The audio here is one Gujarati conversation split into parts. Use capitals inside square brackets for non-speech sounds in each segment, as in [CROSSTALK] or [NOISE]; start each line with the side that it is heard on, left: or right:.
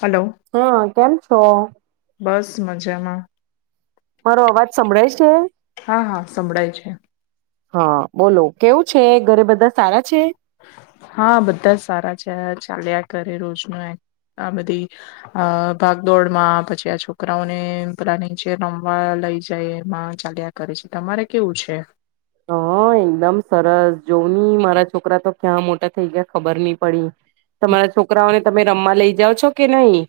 left: હલો
right: હ, કેમ છો?
left: બસ મજામાં
right: મારો અવાજ સંભળાય છે?
left: હા હા સંભળાય છે
right: હા બોલો કેવું છે ઘરે બધા સારા છે.
left: હા બધા સારા છે, ચાલ્યા કરે રોજ ન આ બધી ભાગદોડમાં પછી આ છોકરાઓને પ્લાનિંગ છે રમવા લઈ જાય એમાં ચાલ્યા કરે છે. તમારે કેવું છે?
right: હ એકદમ સરસ જોવ નહ મારા છોકરા તો ક્યાં મોટા થઈ ગયા ખબર નહી પડી. તમારા છોકરાઓને તમે રમવા લઈ જાાવ છો કે નહી?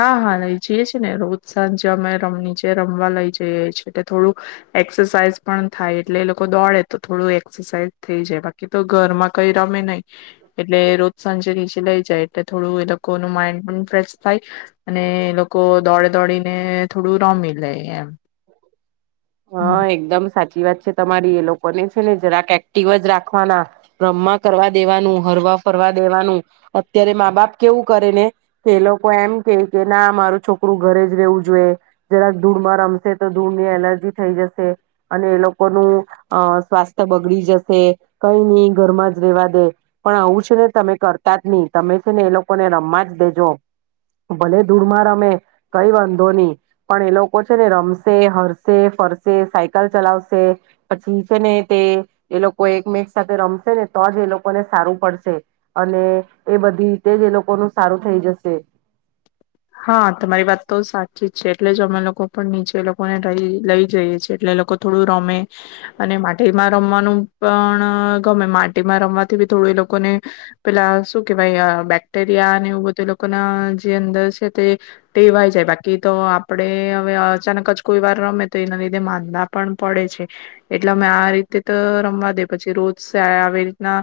left: હા હા લઇ જઈએ છેીએ ને રોજ સાંજે અમે રમ નીચે રમવા લઇ જઈએ છીએ એટલે થોડું એક્સરસાાઈઝ પણ થાય એટલે એ લોકો દોડે તો થોડું એક્સરસાઈઝ થઈ જાય બાકી તો ઘરમાં કઈ રમે નહી એટલે રોજ સાંજે નીચે લઈ જાય. એટલે થોડું એ લોકોનું માઇન્ડ પણ ફેશ થાય અને એ લોકો દોડે દોડીને થોડું રમી લે એમ.
right: હા એકદમ સાચ. ચી વાત છે તમારી એ લોકોને છે ને જરાક એક્ટિવ જ રાખવાના રમવા કરવા દેવાનું હરવા ફરવા દેવાનું અત્યારે મા બાપ કેવું કરે ને કે એ લોકો એમ કે કે ના મારું છોકરું ઘરે જ રહેેવું જોઈએ, જરાક ધૂળમાં રમશે તો ધૂળની એલર્જી થઈ જશે. અને એ લોકો ન સ્વાસ્થ્ય બગડી જશે કઈ નહી ઘરમાં જ રેવા દે પણ આવું છે ને તમે કરતા જ નહી તમે છે ને એ લોકોને રમવા જ દેજો ભલે ધૂળમાં રમે કઈ વાંધો નહી પણ એ લોકો છે ને રમશે હરસે ફરસે, સાયકલ ચલાવશે પછી છે ને તે એ લોકો એકમેક સાથે રમશે ને તો જ એ લોકોને સારું પડશે અને એ બધી રીતે જ એ લોકોનું સારું થઈ જશે.
left: હા તમારી વાત તો સાચી છે. એટલે જ અમે લોકો પણ નીચે એ લોકોને રઈ લઈ જઈએ છીએ એટલે લોકો થોડું રમે અને માટીમાં રમવાનું પણ ગમે માટીમાં રમવાથી બી થોડ એ લોકોને પેલા શું કેહેવાય બેક્ટેરિયા એવું બધા લોકોના જે અંદર છે તે ટેવાય જાય. બાકી તો આપણેે હવે અચાનક જ કોઈ વાર રમે તો એના લીધે માંદા પણ પડે છે એટલે અમે આ રીતે તો રમવા દે પછી રોજ આવી રીતના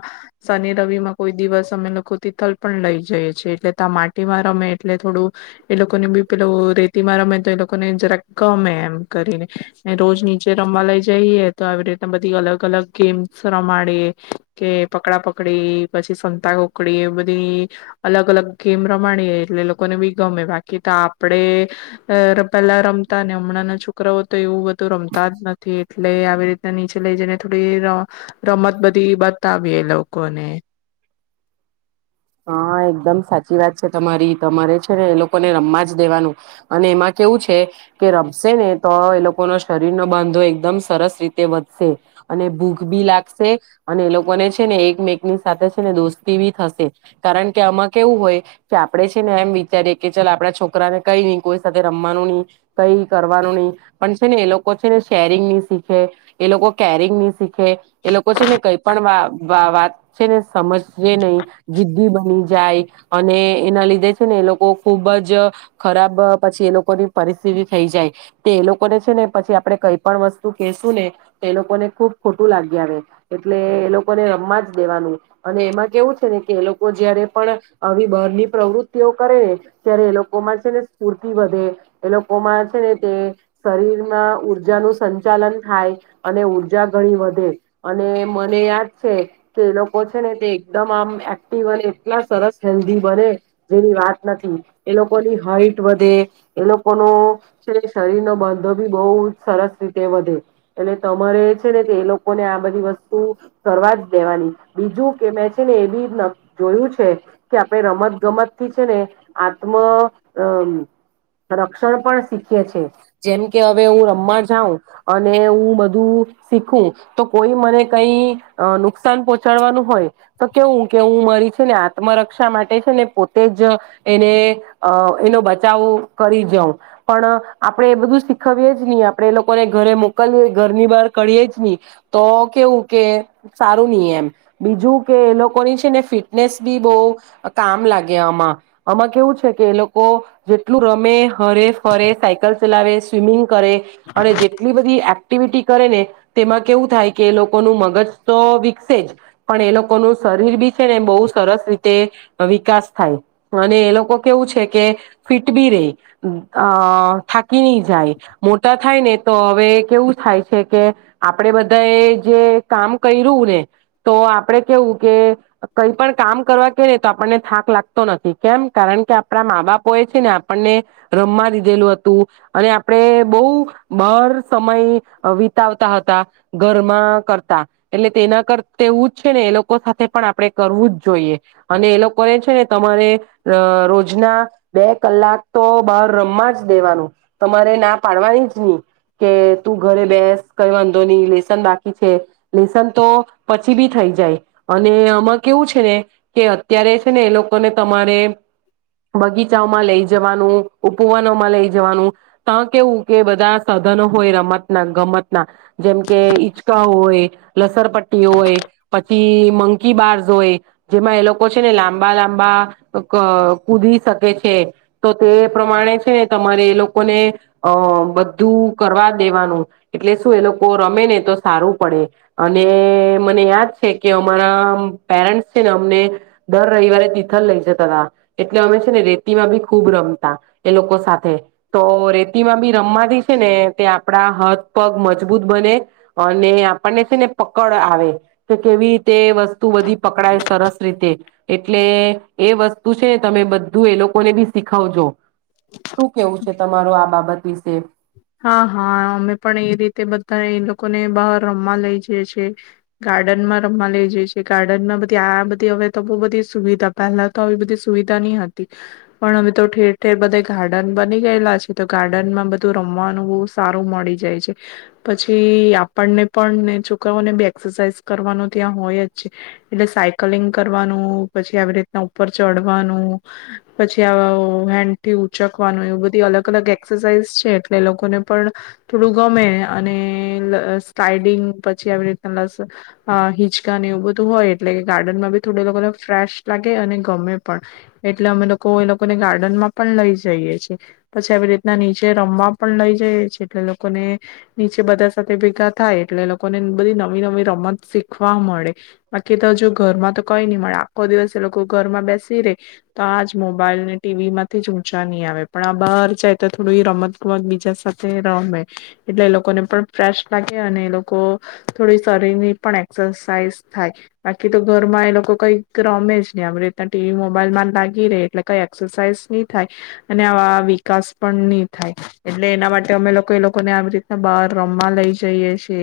left: શનિ રવિ માં કોઈ દિવસ અમે લોકો તિથલ પણ લઈ જઈએ છીએ એટલે ત માટીમાં રમે એટલે થોડું એ લોકોને બી પેલૂ રેતીમાં રમે તો એ લોકોને જરા ગમે એમ કરીને ને રોજ નીચે રમવા લઈ જઈએ તો આવી રીતના બધી અલગ અલગ ગેમ્સ રમાડીએ કે પકડા પકડી પછી સંતા ગકડી બધી અલગ અલગ ગેમ રમાડીએ એટલે એ લોકોને બી ગમે. બાકી તો આપણેે પેલા રમતા ને હમણાં ના છોકરાઓ તો એવું બધું રમતા જ નથી એટલે આવી રીતના નીચે લઈ જઈને થોડી ર રમત બધી બતાવીએ લોકોને.
right: હા એકદમ સાચી વાત છે, તમારી તમારે છે ને એ લોકોને રમવા જ દેવાનું અને એમાં કેવું છે કે રમશે ને તો એ લોકોનો શરીર નો બાંધો એકદમ સરસ રીતે વધશે અને ભૂખ બી લાગશે અને એ લોકોને છે ને એકમેકની સાથે છે ને દોસ્તી બી થશે. કારણ કે આમાં કેવું હોય કે આપે છે ને એમ વિચારીએ કે ચાલ આપણા છોકરાને કઈ નહી કોઈ સાથે રમવાનું નહી કઈ કરવાનું નહી પણ છે ને એ લોકો છે ને શેરિંગ નહી શીખે એ લોકો કેરિંગ ની શીખે એ લોકો છે ને કઈ પણ વા વા વાત છે ને સમજ જે નહી. જિદ્દી બની જાય અને એના લીધે છે ને એ લોકો ખુબ જ ખરાબ પછી એ લોકોની પરિસ્થિતિ થઈ જાય તો એ લોકોને છે ને પછી આપડે કઈ પણ વસ્તુ કેશું ને તો એ લોકોને ખુબ ખોટું લાગી આવે એટલે એ લોકોને રમવા જ દેવાનું અને એમાં કેવું છે ને કે એ લોકો જયારે પણ આવી બહારની પ્રવૃત્તિઓ કરે ને ત્યારે એ લોકોમાં છે ને સ્ફૂર્તિ વધે એ લોકોમાં છે ને તે શરીરમાં ઉઊર્જાનું સંચાલન થાય, અને ઉર્જા ઘણી વધે અને મને યાદ છે કે એ લોકો છે ને તે એકદમ આમ એક્ટ ટીવ એટલા સરસ હેલ્ધી બને જેની વાત નથી એ લોકોની હાઈટ વધે એ લોકોનો છે શરીર નો બંધો બી બહુ સરસ રીતે વધે એટલે તમારે છે ને કે એ લોકોને આ બધી વસ્તુ કરવા જ દેવાની બીજું કે મે છે ને એ બી જોયું છે કે આપણે રમત ગમતથી છે ને આત્મ અ રક્ષણ પણ શીખે છે. જેમ કે હવે હું રમવા જાઉં અને હું બધું શીખું તો કોઈ મને કઈ નુકસાન પહચાડવાનું હોય તો કેવું કે હું મરી છે ને આત્મરક્ષા માટે છે ને પોતે જ એને અ એનો બચાવ કરી જાઉં પણ આપણે એ બધું શીખવીએ જ નહી આપણે એ લોકોને ઘરે મોકલીવીએ ઘરની બહાર કરીએ જ નહી તો કેવું કે સારું નહી એમ. બીજું કે એ લોકો લોકોની છે ને ફિટનેસ બી બહ કામ લાગે આમાં આમાં કેવું છે કે એ લોકો જેટલું રમે હરે ફરે સાયકલ ચલાવે સ્વિમિંગ કરે અને જેટલી બધી એક્ટિવિટી કરે ને તેમાં કેવું થાય કે એ લોકોનું મગજ તો વિકસે જ પણ એ લોકોનું શરીર બી છે ને બહુ સરસ રીત તે વિકાસ થાય. અને એ લોકો કેવું છે કે ફિટ બી રેય, અહ થાકી નહી જાય, મોટા થાય ને તો હવે કેવું થાય છે કે આપડે બધા એ જે કામ કર્યું ને તો આપડે કેવું કે કઈ પણ કામ કરવા કેય તો આપણને થાક લાગતો નથી કેમ કારણ કે આપણા મા બાપોએ છે ને આપણને રમવા દીધેલું હતું અને આપણે બહું બાર સમય વિતાવતા હતા ઘરમાં કરતા, એટલે તેના કરત તેવું જ છે ને એ લોક સાથે પણ આપણે કરવું જ જોઈએ, અને એ લોકોએ છે ને તમારે અહ રોજના બે કલાક તો બાર રમવા જ દેવાનું, તમારે ના પાડવાની જ નહી. કે તું ઘરે બેસ, કઈ વાંધો નહી લેસન બાકી છે, લેસન તો પછી બી થઈ જાય. અને આમાં કેવું છે ને કે અત્યારે છે ને એ લોકોને તમારે બગીચામાં લઈ જવાનું, ઉપવનોમાં લઈ જવાનું, તા કેવું કે બધા સાધનો હોય રમત ના ગમત ના જેમકે હિચકા હોય, લસર પટ્ટી હોય, પછી મંકી બારઝ હોય જેમાં એ લોકો છે ને લાંબા-લાંબા ક અહ કૂદી શકે છે, તો તે પ્રમાણે છે ને તમારે એ લોકોને અહ બધું કરવા જ દેવાનું, એટલે શું એ લોકો રમે ને તો સારું પડે, અને મને યાદ છે કે અમ રા પેરેન્ટસ છે ને અમને દર રઈવારે તિથલ લઈ જતા હતા, એટલે અમે છે ને રેતીમાં બી ખુબ રમતા એ લોકો સાથે. તો રેતીમાં બી રમવાથી છે ને તે આપડા હથ પગ મજબૂત બને અને આપણને છે ને પકડ આવે તે કેવી તે વસ્તુ બધી પકડાય સરસ રીતે, એટલે એ વસ્તુ છે તમે બધું એ લોકોને બી શીખાવજો. શું કેવું છે તમારો આ બાબત? વિશે
left: હા, હા અમે પણ એ રીતે બધા ઈ લોકોને બહાર રમવા લઈ જઈ છીએ. ગાર્ડનમાં રમવા લઈ જઈ છી, ગાર્ડનમાં બધી આ બધી હવે તો બહુ બધી સુવિધા પહેલા તો આવી બધી સુવિધા નહી હતી પણ હવે તો ઠેર-ઠેર બધેય ગાર્ડન બની ગયેલા છે, તો ગાર્ડનમાં બધ ધું રમવાનું બહું સારું મળી જાય છે. પછી આપણને પણને છોકરાઓને બી એક્સરસાઇઝ કરવાનું ત્યાં હોય જ છે, એટલે સાયકલિંગ કરવાનું, પછી આવી રીતના ઉપર ચડવાનું પછી આવ હેન્ડ થી ઉચકવાનું એ બધી અલગ અલગ એક્સરસાઇઝ [UNINTELLIGIBLE] એટલે લોકોને પણ થોડું ગમે અને લ અહ સ્લાઈડિંગ પછી આવી રીતના લસ અહ હિચકા એવું બધું હોય એટલે કે ગાર્ડનમાં બી થોડો એ લોકોને ફ્રેશ લાગે અને ગમે પણ, એટલે અમે લોકો એ લોકોને ગાર્ડન માં પણ લઈ જઈએ છીએ. પછી આવી રીતના નીચ ચે જે રમવા પણ લઈ જઈએ છી. એટલે લોકોને નીચે બધા સાથે ભેગા થાય એટલે લોકોને બધી નવી નવી રમત શીખવા મળે, બાકી તો હજુ ઘરમાં તો કઈ નહી મળે, આખો દિવસે એ લોકો ઘરમાં બેસી રે, તો આજ મોબાઈલ ને ટીવી માંથી જ ઊંચા નહી આવે, પણ આ બહાર જાય તો થ થોડી રમત ગમત બીજા સાથે રમે એટલે એ લોકોને પણ ફ્રેશ લાગે અને એ લોકો થોડી શરીરની પણ એક્સરસાઇઝ થાય, બાકી તો ઘર માં એ લોકો કંઈક રમે જ નહી આવી રીતના ટીવી મોબાઈલમાં જ લાગી રહે એટલે કઈ એક્સરસાઈઝ નહી થાય અને આવા વિકાસ પણ નહી થાય, એટલે એના માટે અમે લોકો એ લોકોને આવી રીતના બહાર રમવા લઈ જઈએ છે,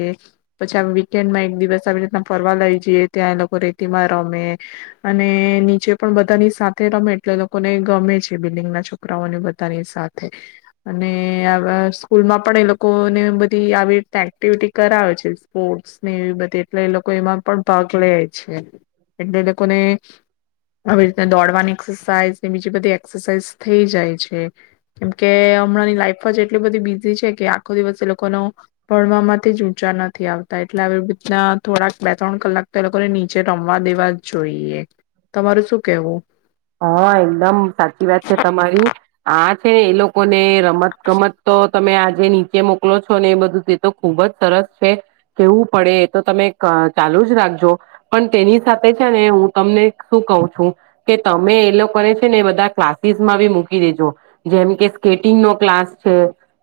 left: પછી આવા વીકેન્ડ માં એક દિવસ આવી રીતના ફરવા લઈ જઈએ ત્યાં એ લોકો રેતીમાં રમે, અને નીચે પણ બધાની સાથે રમે એટલે એ લોકોને ગમે છે બિલ્ડંગમાં છોકરાઓને બધાની સાથ થે અને અહ સ્કૂલમાં પણ એ લોકોને બધી આવી એક્ટિવિટી કરાવે છે, સ્પોર્ટ્સ ને એવી બધી એટલે એ લોકો એમાં પણ ભાગ લે. છે એટલે એ લોકોને આવી રીતના દોડવાની એક્સરસાઇઝ, કે બીજી બધી એક્સરસાઇઝ થઈ જાય છે. કેમ કે હમણાંની લાઈફ જ એટલી બધી બીઝી છે, કે આખો દિવસ એ લોકોનો ભણવામાંથી જ ઊંચા નથી આવતા એટલે આવી રીતના થોડાક બે ત્રણ કલાક તો એ લોકોને નીચે રમવા દેવા જ જોઈએ. તમારું શું કેવું?
right: હા હા તે એ લોક લોકોને રમત ગમત તો તમે આ ની નીચે મોકલો છો ને એ બધું તે તો ખુબ જ સરસ છે. કેવું પડે એ તો તમે ક ચાલુ જ રાખજો પણ તેની સાથે છે ને હું તમને શું કઉ છું કે તમે એ લોકોને છે ને બધા ક્લાસીસમાં બી મૂકી દેજો જેમ કે સ્કેટિંગનો ક્લાસ છે,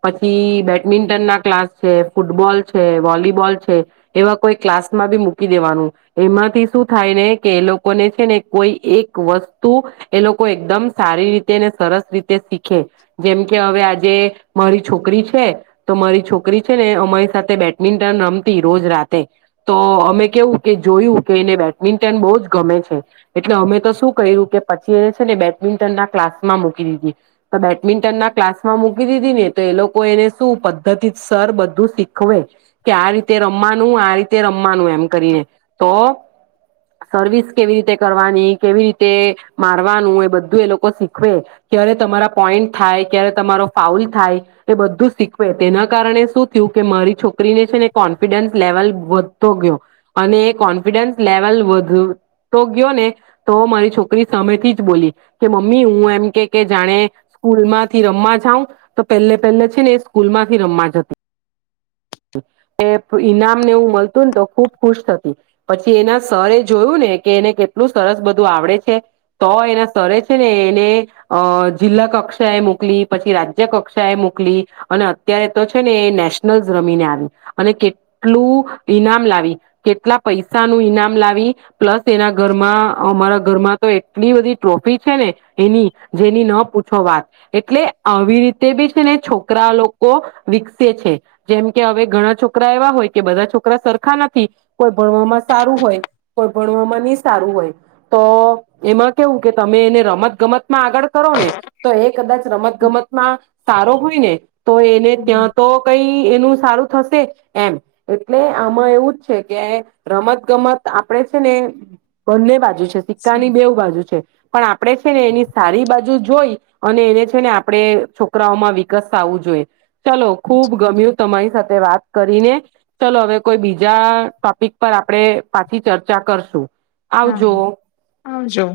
right: પછી બેડમિન્ટન ના ક્લાસ છે, ફૂટબોલ છે, વોલીબોલ છે, એવા કોઈ ક્લાસમાં બી મૂકી દેવાનું, એમાંથી શું થાય રે કે એ લોકોને છે ને કોઈ એક વસ્તુ એ લોકો એકદમ સારી રીતે, ને સરસ રીતે શીખે જેમ કે હવે આજે મારી છોકરી છે, તો મારી છોકરી છે ને અમારી સાથે બેડમિન્ટન રમતી રોજ રાતે, તો અમે કેવું કે જોયું કે એને બેડમિન્ટન બહુ જ ગમે છે એટલે અમે તો શું કર્યું કે પછી એને છે ને બેડમિન્ટન ના ક્લાસમાં મૂકી દીધી, તો બેડમિન્ટન ના ક્લાસમાં મૂકી દીધી ને તો એ લોકો એને શું પદ્ધતિ સર બધું શીખવે જ, કે આ રીતે રમવાનું, આ રીતે રમવાનું એમ કરીને, તો સર્વિસ કેવી રીતે કરવાની, કેવી રીત તે મારવાનું, એ બધું એ લોકો જ શીખવે. ક્યારે તમારા પોઈન્ટ થાય, ક્યારે તમારો ફાઉલ થાય, એ બધું શીખવે તેના કારણે શું થયું કે મારી છોકરીને છે ને કોન્ફિડન્સ લેવલ વધતો ગયો અને કોન્ફિડન્સ લેવલ વધતો ગયો ને તો મારી છો કરી સામેથી જ બોલી કે મમ્મી હું એમ કે કે જાણે સ્કૂલમાંથી રમવા જાઉં તો પહેલ-પહેલે છે ને એ સ્કૂલ માંથી રમવા જતી, એ ઈનામને હું મળતું ને તો ખુબ ખુશ થતી, પછી એના સર એ જોયું ને કે એને કેટલું સરસ બધું આવડે છ છે તો એના સરે છે છે ને એને અહ જિલ્લા કક્ષા એ મોકલી, પછી રાજ્ય કક્ષા એ મોકલી અને અત્યારે તો છે ને એ નેશનલસ રમીને આવી અને કેટલું ઈનામ લાવી, કેટલા પૈસાનું ઈનામ લાવી પ્લસ એના ઘરમાં અમારા ઘરમાં તો એટલી બધી ટ્રોફી છે ને એની, જેની ન પૂછો વાત, એટલે આવી રીતે બી છે ને છોકરા લોકો વિકસે છે. જેમ કે હવે ઘણા છોકરા એવા હોય કે બધા છોકરા સરખા નથી, કોઈ ભણવામાં સારું હોય, કોઈ ભણવામાં ની સારું હોય તો એમાં કેવું કે તમે એને રમત ગમત માં આગળ કરો ને તો એ કદાચ રમત ગમતમાં સારો હોય ને તો એને ત્યાં તો કઈ એનું સારું થશે એમ, એટલે આમાં એવું જ છે કે રમત ગમત આપડે છે ને બંને બાજુ સિક્કા ની બેઉ બાજુ છે. પણ આપ પણેે છે ને એની સારી બાજુ જ જોઈ અને એને છે ને આપણે છોકરાઓમાં વિકસ થાઉ જોઈ. ચલો ખુબ ગમ્યું તમારી સાથ વાત કરીને ચલો હવે કોઈ બીજા ટોપિક પર આપણે પાછી ચર્ચા કરશું.
left: હા
right: આવજો.
left: આવજો.